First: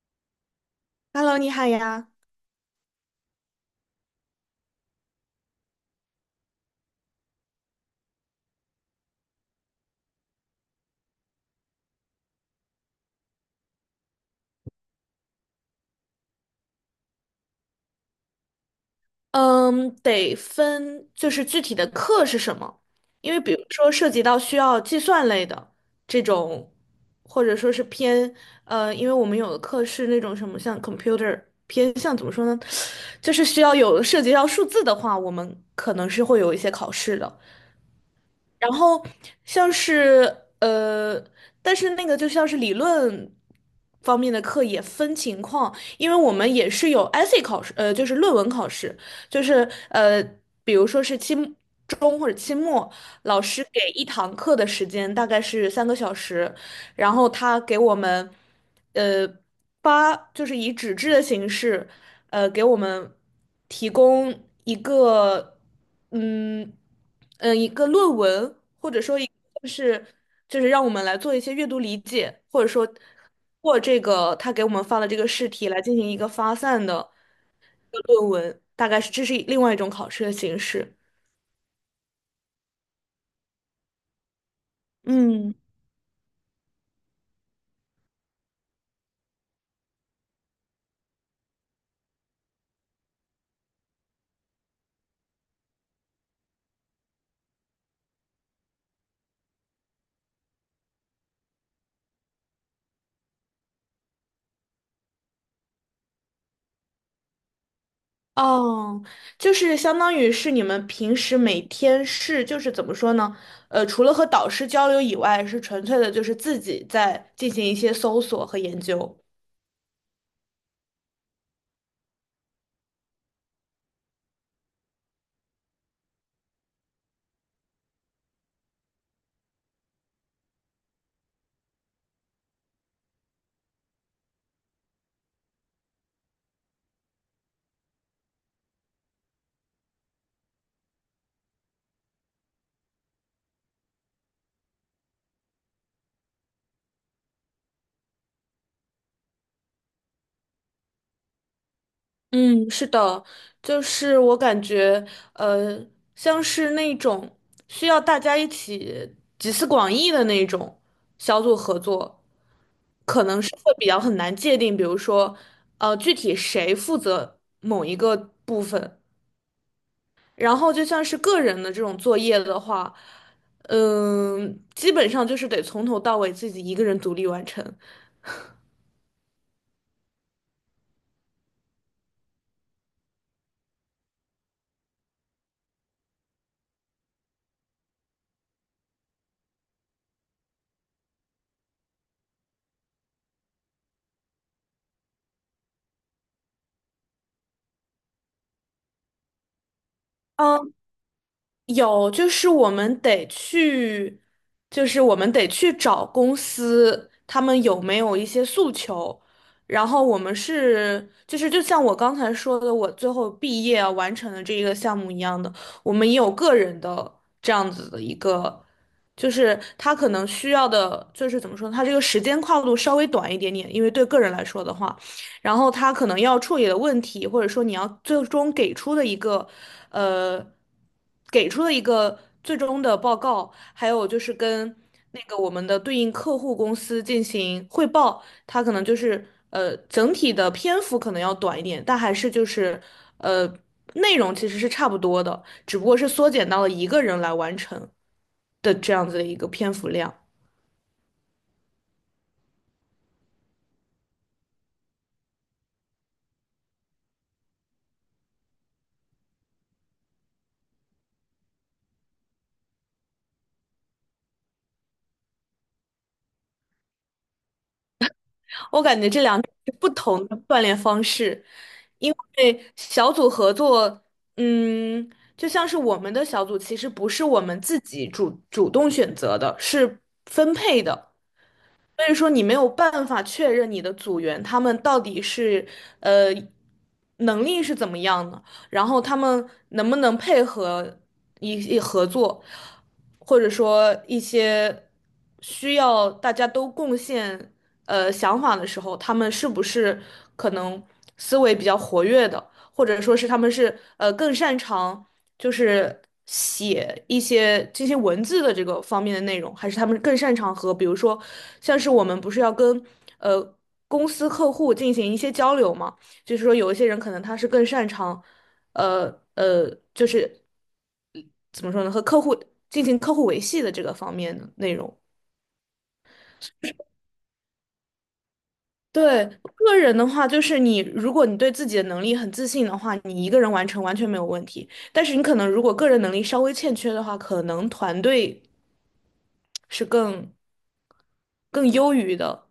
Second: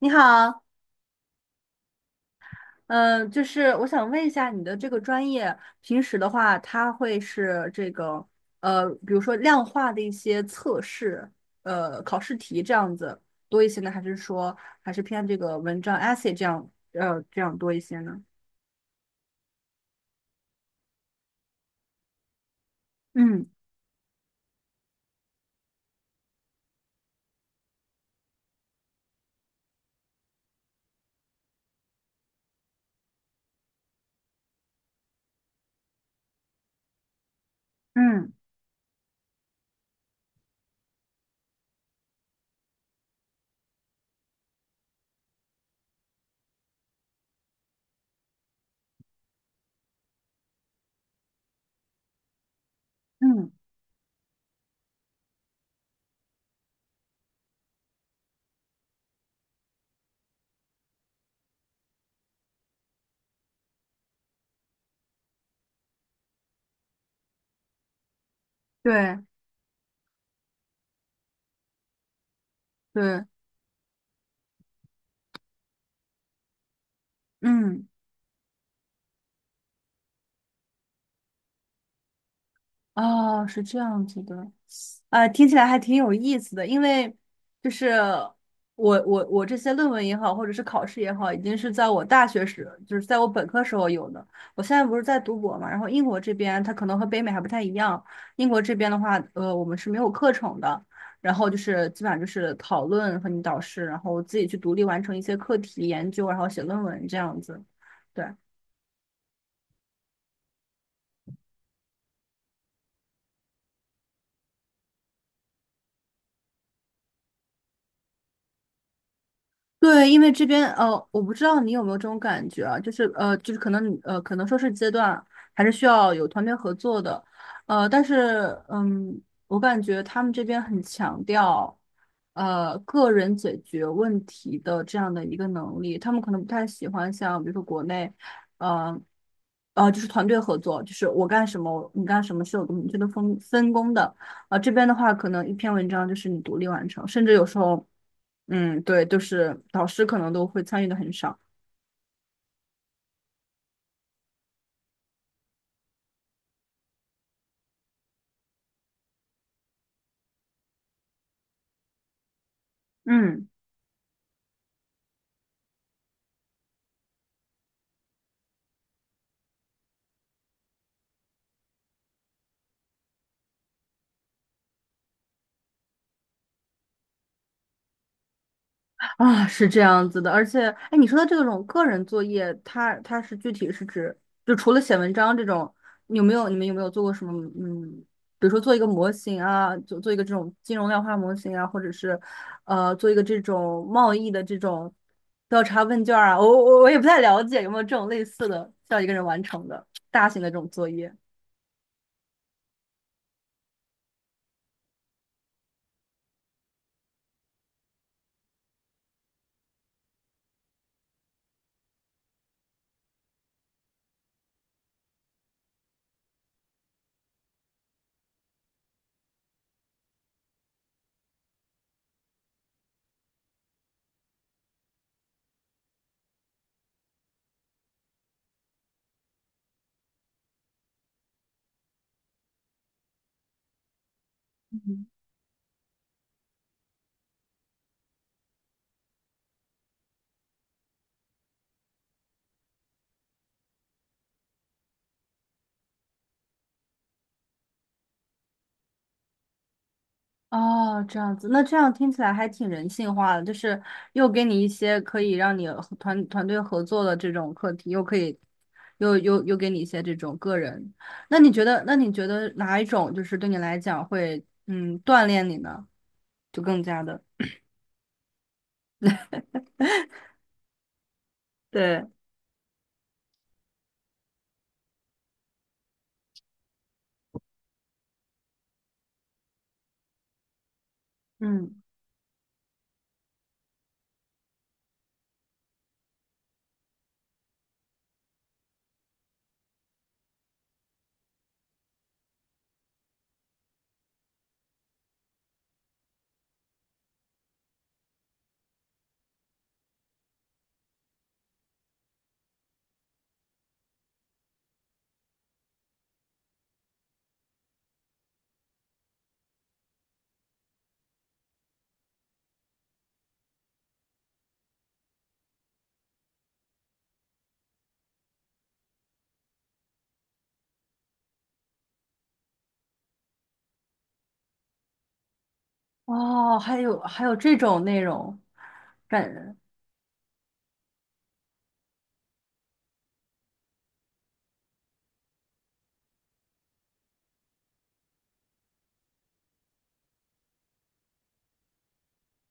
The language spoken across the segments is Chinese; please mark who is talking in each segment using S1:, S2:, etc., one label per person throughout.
S1: 你好。
S2: Hello，你好呀。
S1: 嗯、就是我想问一下你的这个专业，平时的话，它会是这个比如说量化的一些测试，考试题这样子多一些呢，还是说还是偏这个文章 essay 这样，这样多一些呢？
S2: 嗯，得分就是具体的课是什么，因为
S1: 嗯，
S2: 比如说涉及到需要计算类的这种，或者说是偏因为我们有的课是那种什么像 computer 偏向怎么说呢，就是需要有涉及到数字的话，我们可能是会有一些考试的。
S1: 嗯，
S2: 然后像是但是那个就像是理论方面的课也分情况，因为我们也是有 essay 考试，就是论文考试，就是比如说是期末中或者期末，老
S1: 嗯，
S2: 师给一堂课的时间大概是3个小时，然后他给我们，呃，发就是以纸质的形式，给我们提供一个，嗯一个论文，或者
S1: 对，
S2: 说一就是就是让我们来做一些阅读理解，或者说通
S1: 对，
S2: 过这个他给我们发的这个试题来进行一个发散的
S1: 嗯，
S2: 一个论文，大概是这是另外一种考试的形式。
S1: 哦，是这样子的。啊，听
S2: 嗯。
S1: 起来还挺有意思的，因为就是我这些论文也好，或者是考试也好，已经是在我大学时，就是在我本科时候有的。我现在不是在读博嘛，然后英国这边它可能和北美还不太一样，英国这边的话，我们是没有课程的，然后就是基本上就是讨论和你导师，然后自己去独立完成一些课题研究，然后写论文这样子。对。
S2: 哦，就是相当于是你们平时每天是，就是怎么说呢？除了和导师交流以外，是纯粹的，就是自己在进行一些搜索和研究。
S1: 对，因为这边我不知道你有没有这种感觉啊，就是就是可能你可能说是阶段还是需要有团队合作的，但是我感觉他们这边很强调个人解决问题的这样的一个能力，他们可能不太喜欢像比如说国内，呃就是团队合作，就是我干什么你干什么是有个明确的分工的，啊、这边的话可能一篇文章就是你独立完成，甚至有时候。嗯，对，就是导师可能都会参与的很少。
S2: 嗯，是的，就是我感觉，呃，像是那种需要大家一起集思广益的那种小组合作，可能
S1: 嗯，
S2: 是会比较很难界定，比如说，具体谁负责某一个部分。然后就像是个人的这种作业的话，嗯，基本上就是得从头到尾自己一个人独立完成。
S1: 啊，是这样子的。而且，哎，你说的这种个人作业，它是具体是指，就除了写文章这种，有没有你们有没有做过什么？嗯，比如说做一个模型啊，做一个这种金融量化模型啊，或者是做一个这种贸易的这种调查问卷啊。我也不太了解有没有这种类似的，需要一个人完成的大型的这种
S2: 嗯，
S1: 作业。
S2: 有，就是我们得去找公司，他们有没有一些诉求。然后我们是，就是就像我刚才说的，我最后毕业啊完成的这一个项目一样的，我们也有个人的这样子的一个，就是他可能需要的，就是怎么说呢他这个时间跨度稍微短一点点，因为对个人来说的话。然后他可能要处理的问题，或者说你要最终给出的一个，呃，给出的一个最终的报告，还有就是跟那个我们的对应客户公司进行汇报，它可能就是整体的篇幅可能要短一点，但还是就是呃内容其实是差不多的，只不过是缩减到了一个人来完成的这样子的一个篇幅量。
S1: 哦，这样子，那这样听起来还挺人性化的，就是又给你一些可以让你和团队合作的这种课题，又可以，又给你一些这种个人。那你觉得哪一种就是对你来讲会，锻炼你呢？就更加的。
S2: 我感觉这两种 是不同的锻炼方式，
S1: 对。
S2: 因为小组合作，嗯，就像是我们的小组其实不是我们自己主动选择的，是分配的。
S1: 嗯。
S2: 所以说你没有办法确认你的组员他们到底是呃能力是怎么样的，然后他们能不能配合合作，或者说一些需要大家都贡献想法的时候，他们是不是可能思维比较活跃的，或者说是他们是更擅长。就是写一些这些文字的这个方面的内容，还是他们更擅长和，比如说，像是我们不是要跟呃公司客户进行一些交流嘛？就是说有一些人可能他是更擅长，呃呃，就是怎么说呢，和客户进行客户维系的这个方面的内容。
S1: 哦，还有这种内容。
S2: 对，
S1: 感，
S2: 个人的话，就是你，如果你对自己的能力很自信的话，你一个人完成完全没有问题。但是你可能如果个人能力稍微欠缺的话，可能团队是更优于的。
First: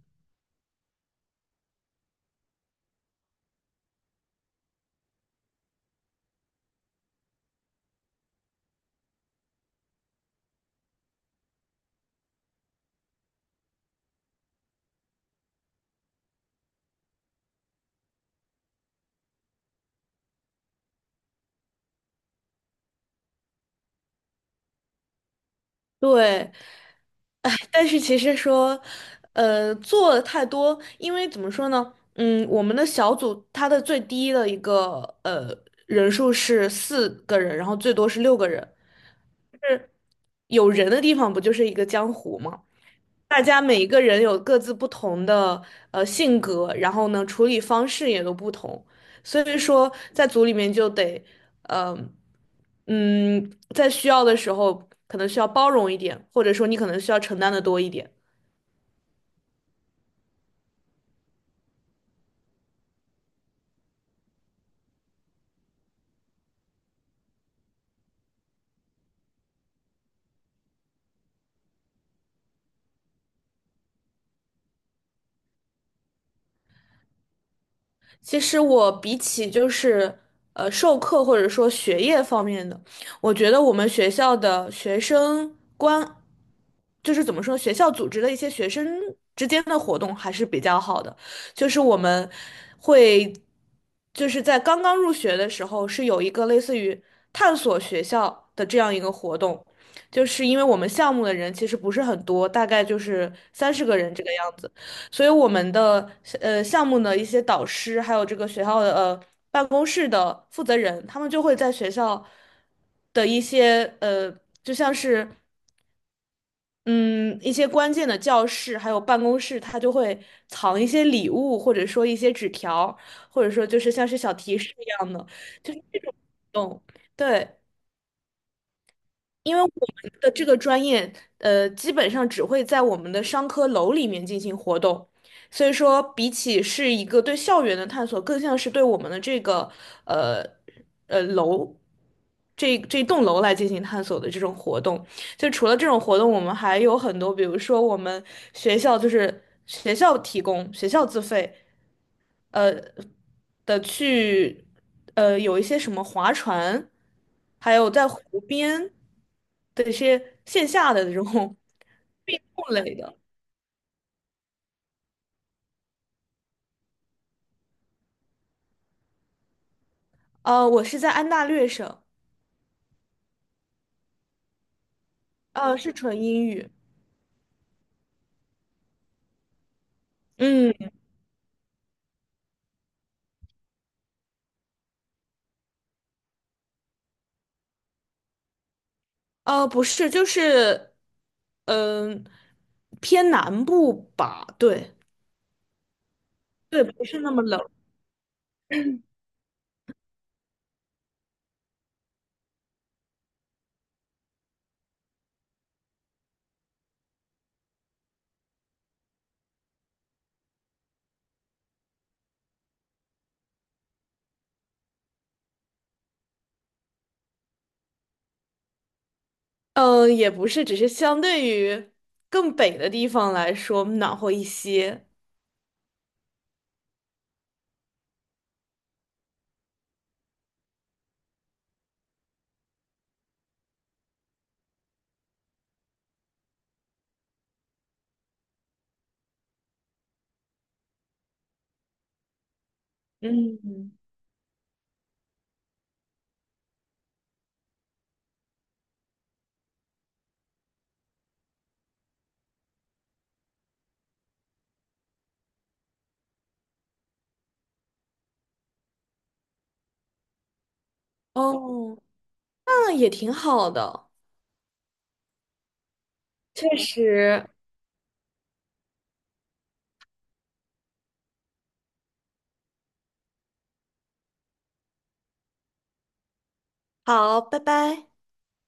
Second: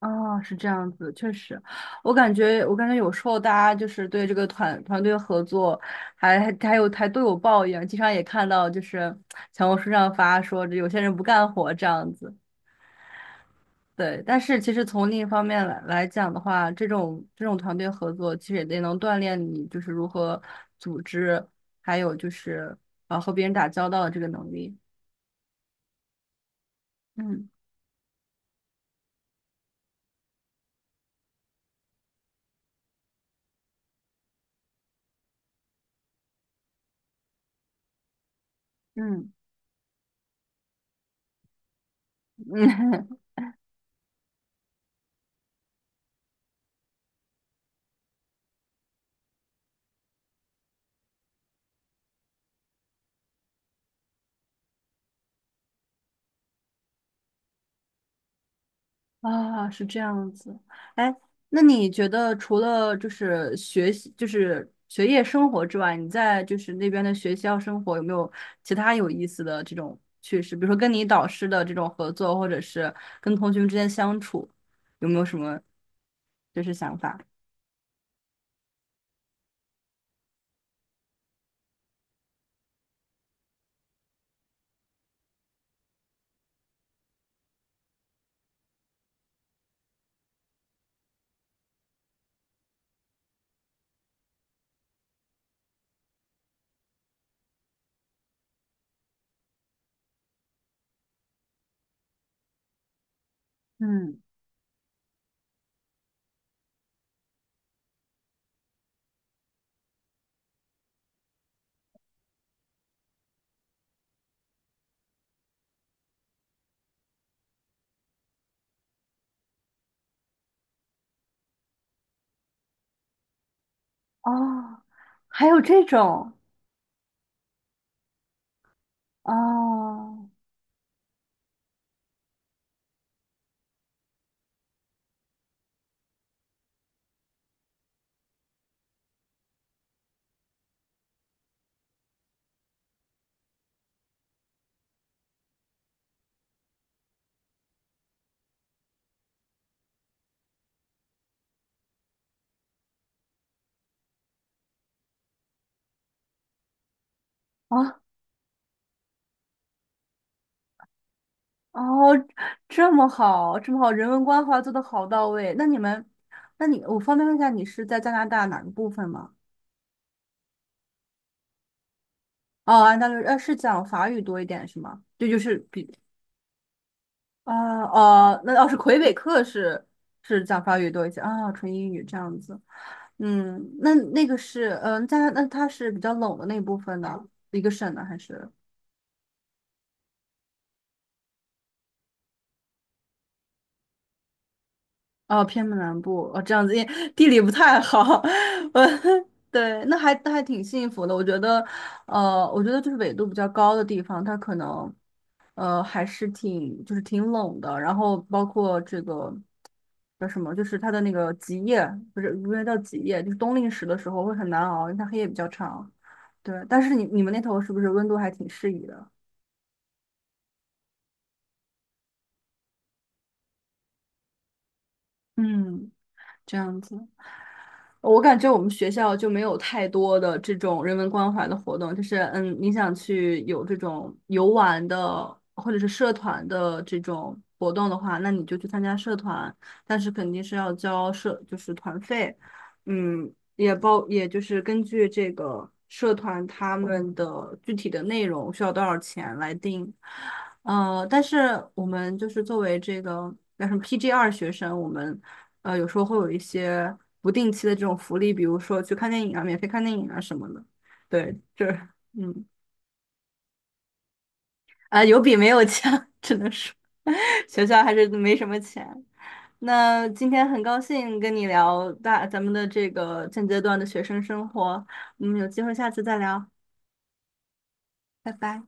S1: 哦，是这样子，确实。我感觉有时候大家就是对这个团队合作还都有抱怨，经常也看到就是小红书上发说这有些人不干活这样子。对。但是其实从另一方面来讲的话，这种团队合作其实也得能锻炼你就是如何组织，还有就是啊和别人打交道的这个能力。
S2: 对，
S1: 嗯，
S2: 哎，但是其实说，做的太多，因为怎么说呢，嗯，我们的小组它的最低的一个人数是4个人，然后最多是6个人，
S1: 嗯，
S2: 就是有人的地方不就是一个江湖吗？
S1: 嗯。
S2: 大家每一个人有各自不同的性格，然后呢处理方式也都不同，所以说在组里面就得，呃，在需要的时候可能需要包容一点，或者说你可能需要承担的多一点。
S1: 啊，是这样子。哎，那你觉得除了就是学习，就是学业生活之外，你在就是那边的学校生活有没有其他有意思的这种趣事？比如说跟你导师的这种合作，或者是跟同学们之间相处，有没有什么就是想法？
S2: 其实我比起就是授课或者说学业方面的，我觉得我们学校的学生关，就是怎么说，学校组织的一些学生之间的活动还是比较好的，就是我们会就是在刚刚入学的时候是有一个类似于探索学校的这样一个活动，就是因为我们项目的人其实不是很多，大概就是30个人
S1: 嗯，
S2: 这个样子。所以我们的项目的一些导师，还有这个学校的办公室的负责人，他们就会在学校的一些就像是嗯一些关键的教室还有办公室，他就会藏一些礼物，或者说一些纸条，或者说就是像是小提示
S1: 哦，
S2: 一样的，
S1: 还有
S2: 就是
S1: 这
S2: 那
S1: 种。
S2: 种对。因为我们
S1: 哦，
S2: 的这个专业，基本上只会在我们的商科楼里面进行活动，所以说比起是一个对校园的探索，更像是对我们的这个呃楼这栋楼来进行探索的这种活动。就除了这种活动，我们还有很多，比如说我们学校就是学校提供、学校自费，呃的去，有一些什么划船，还有
S1: 哦，
S2: 在湖边的一些线下的这种
S1: 哦，
S2: 运动
S1: 这
S2: 类
S1: 么
S2: 的。
S1: 好，这么好，人文关怀做的好到位。那你，我方便问一下，你是在加拿大哪个部分吗？
S2: 我是在安大略省，
S1: 哦，安大略，是讲法语多一点是吗？这就是比，
S2: 是纯英语。
S1: 啊、哦，那要是魁北克是讲
S2: 嗯，
S1: 法语多一些啊、纯英语这样子。嗯，那个是，那它是比较冷的那部分的一个省呢，还是？
S2: 不是，就是，嗯、偏南部吧，对，
S1: 哦，偏门南部哦，这样子，
S2: 对，
S1: 因
S2: 不
S1: 为
S2: 是
S1: 地
S2: 那
S1: 理
S2: 么
S1: 不
S2: 冷。
S1: 太好。我对，那还挺幸福的。我觉得就是纬度比较高的地方，它可能，还是就是挺冷的。然后包括这个叫什么，就是它的那个极夜，不是，不是叫极夜，就是冬令时的时候会很难熬，因为它黑夜比较长。对，但是你们那头是不是温度还挺适宜的？
S2: 嗯，也不是，只是相对于更北的地方来说暖和一些。
S1: 嗯，这样子。我感觉我们学校就没有太多的这种人文关怀的活动，就是你想去有这种游玩的或者是社团的这种活动的话，那你就去参加社团，但是肯定是要交社就是团费，嗯，也
S2: 嗯，
S1: 包也就是根据这个社团他们的具体的内容需要多少钱来定。但是我们就是作为这个叫什么 PGR 学生。有时候会有一些不定期的这种福利，比如说去看电影啊，免费看电影啊什么的。对，
S2: 哦，
S1: 嗯，
S2: 那也挺好的，
S1: 啊、有比没有强。只能说
S2: 确 实。
S1: 学校还是没什么钱。那今天很高兴跟你聊咱们的这个现阶段的学生生活，嗯，有机会下次再聊，
S2: 好，拜拜。
S1: 拜拜。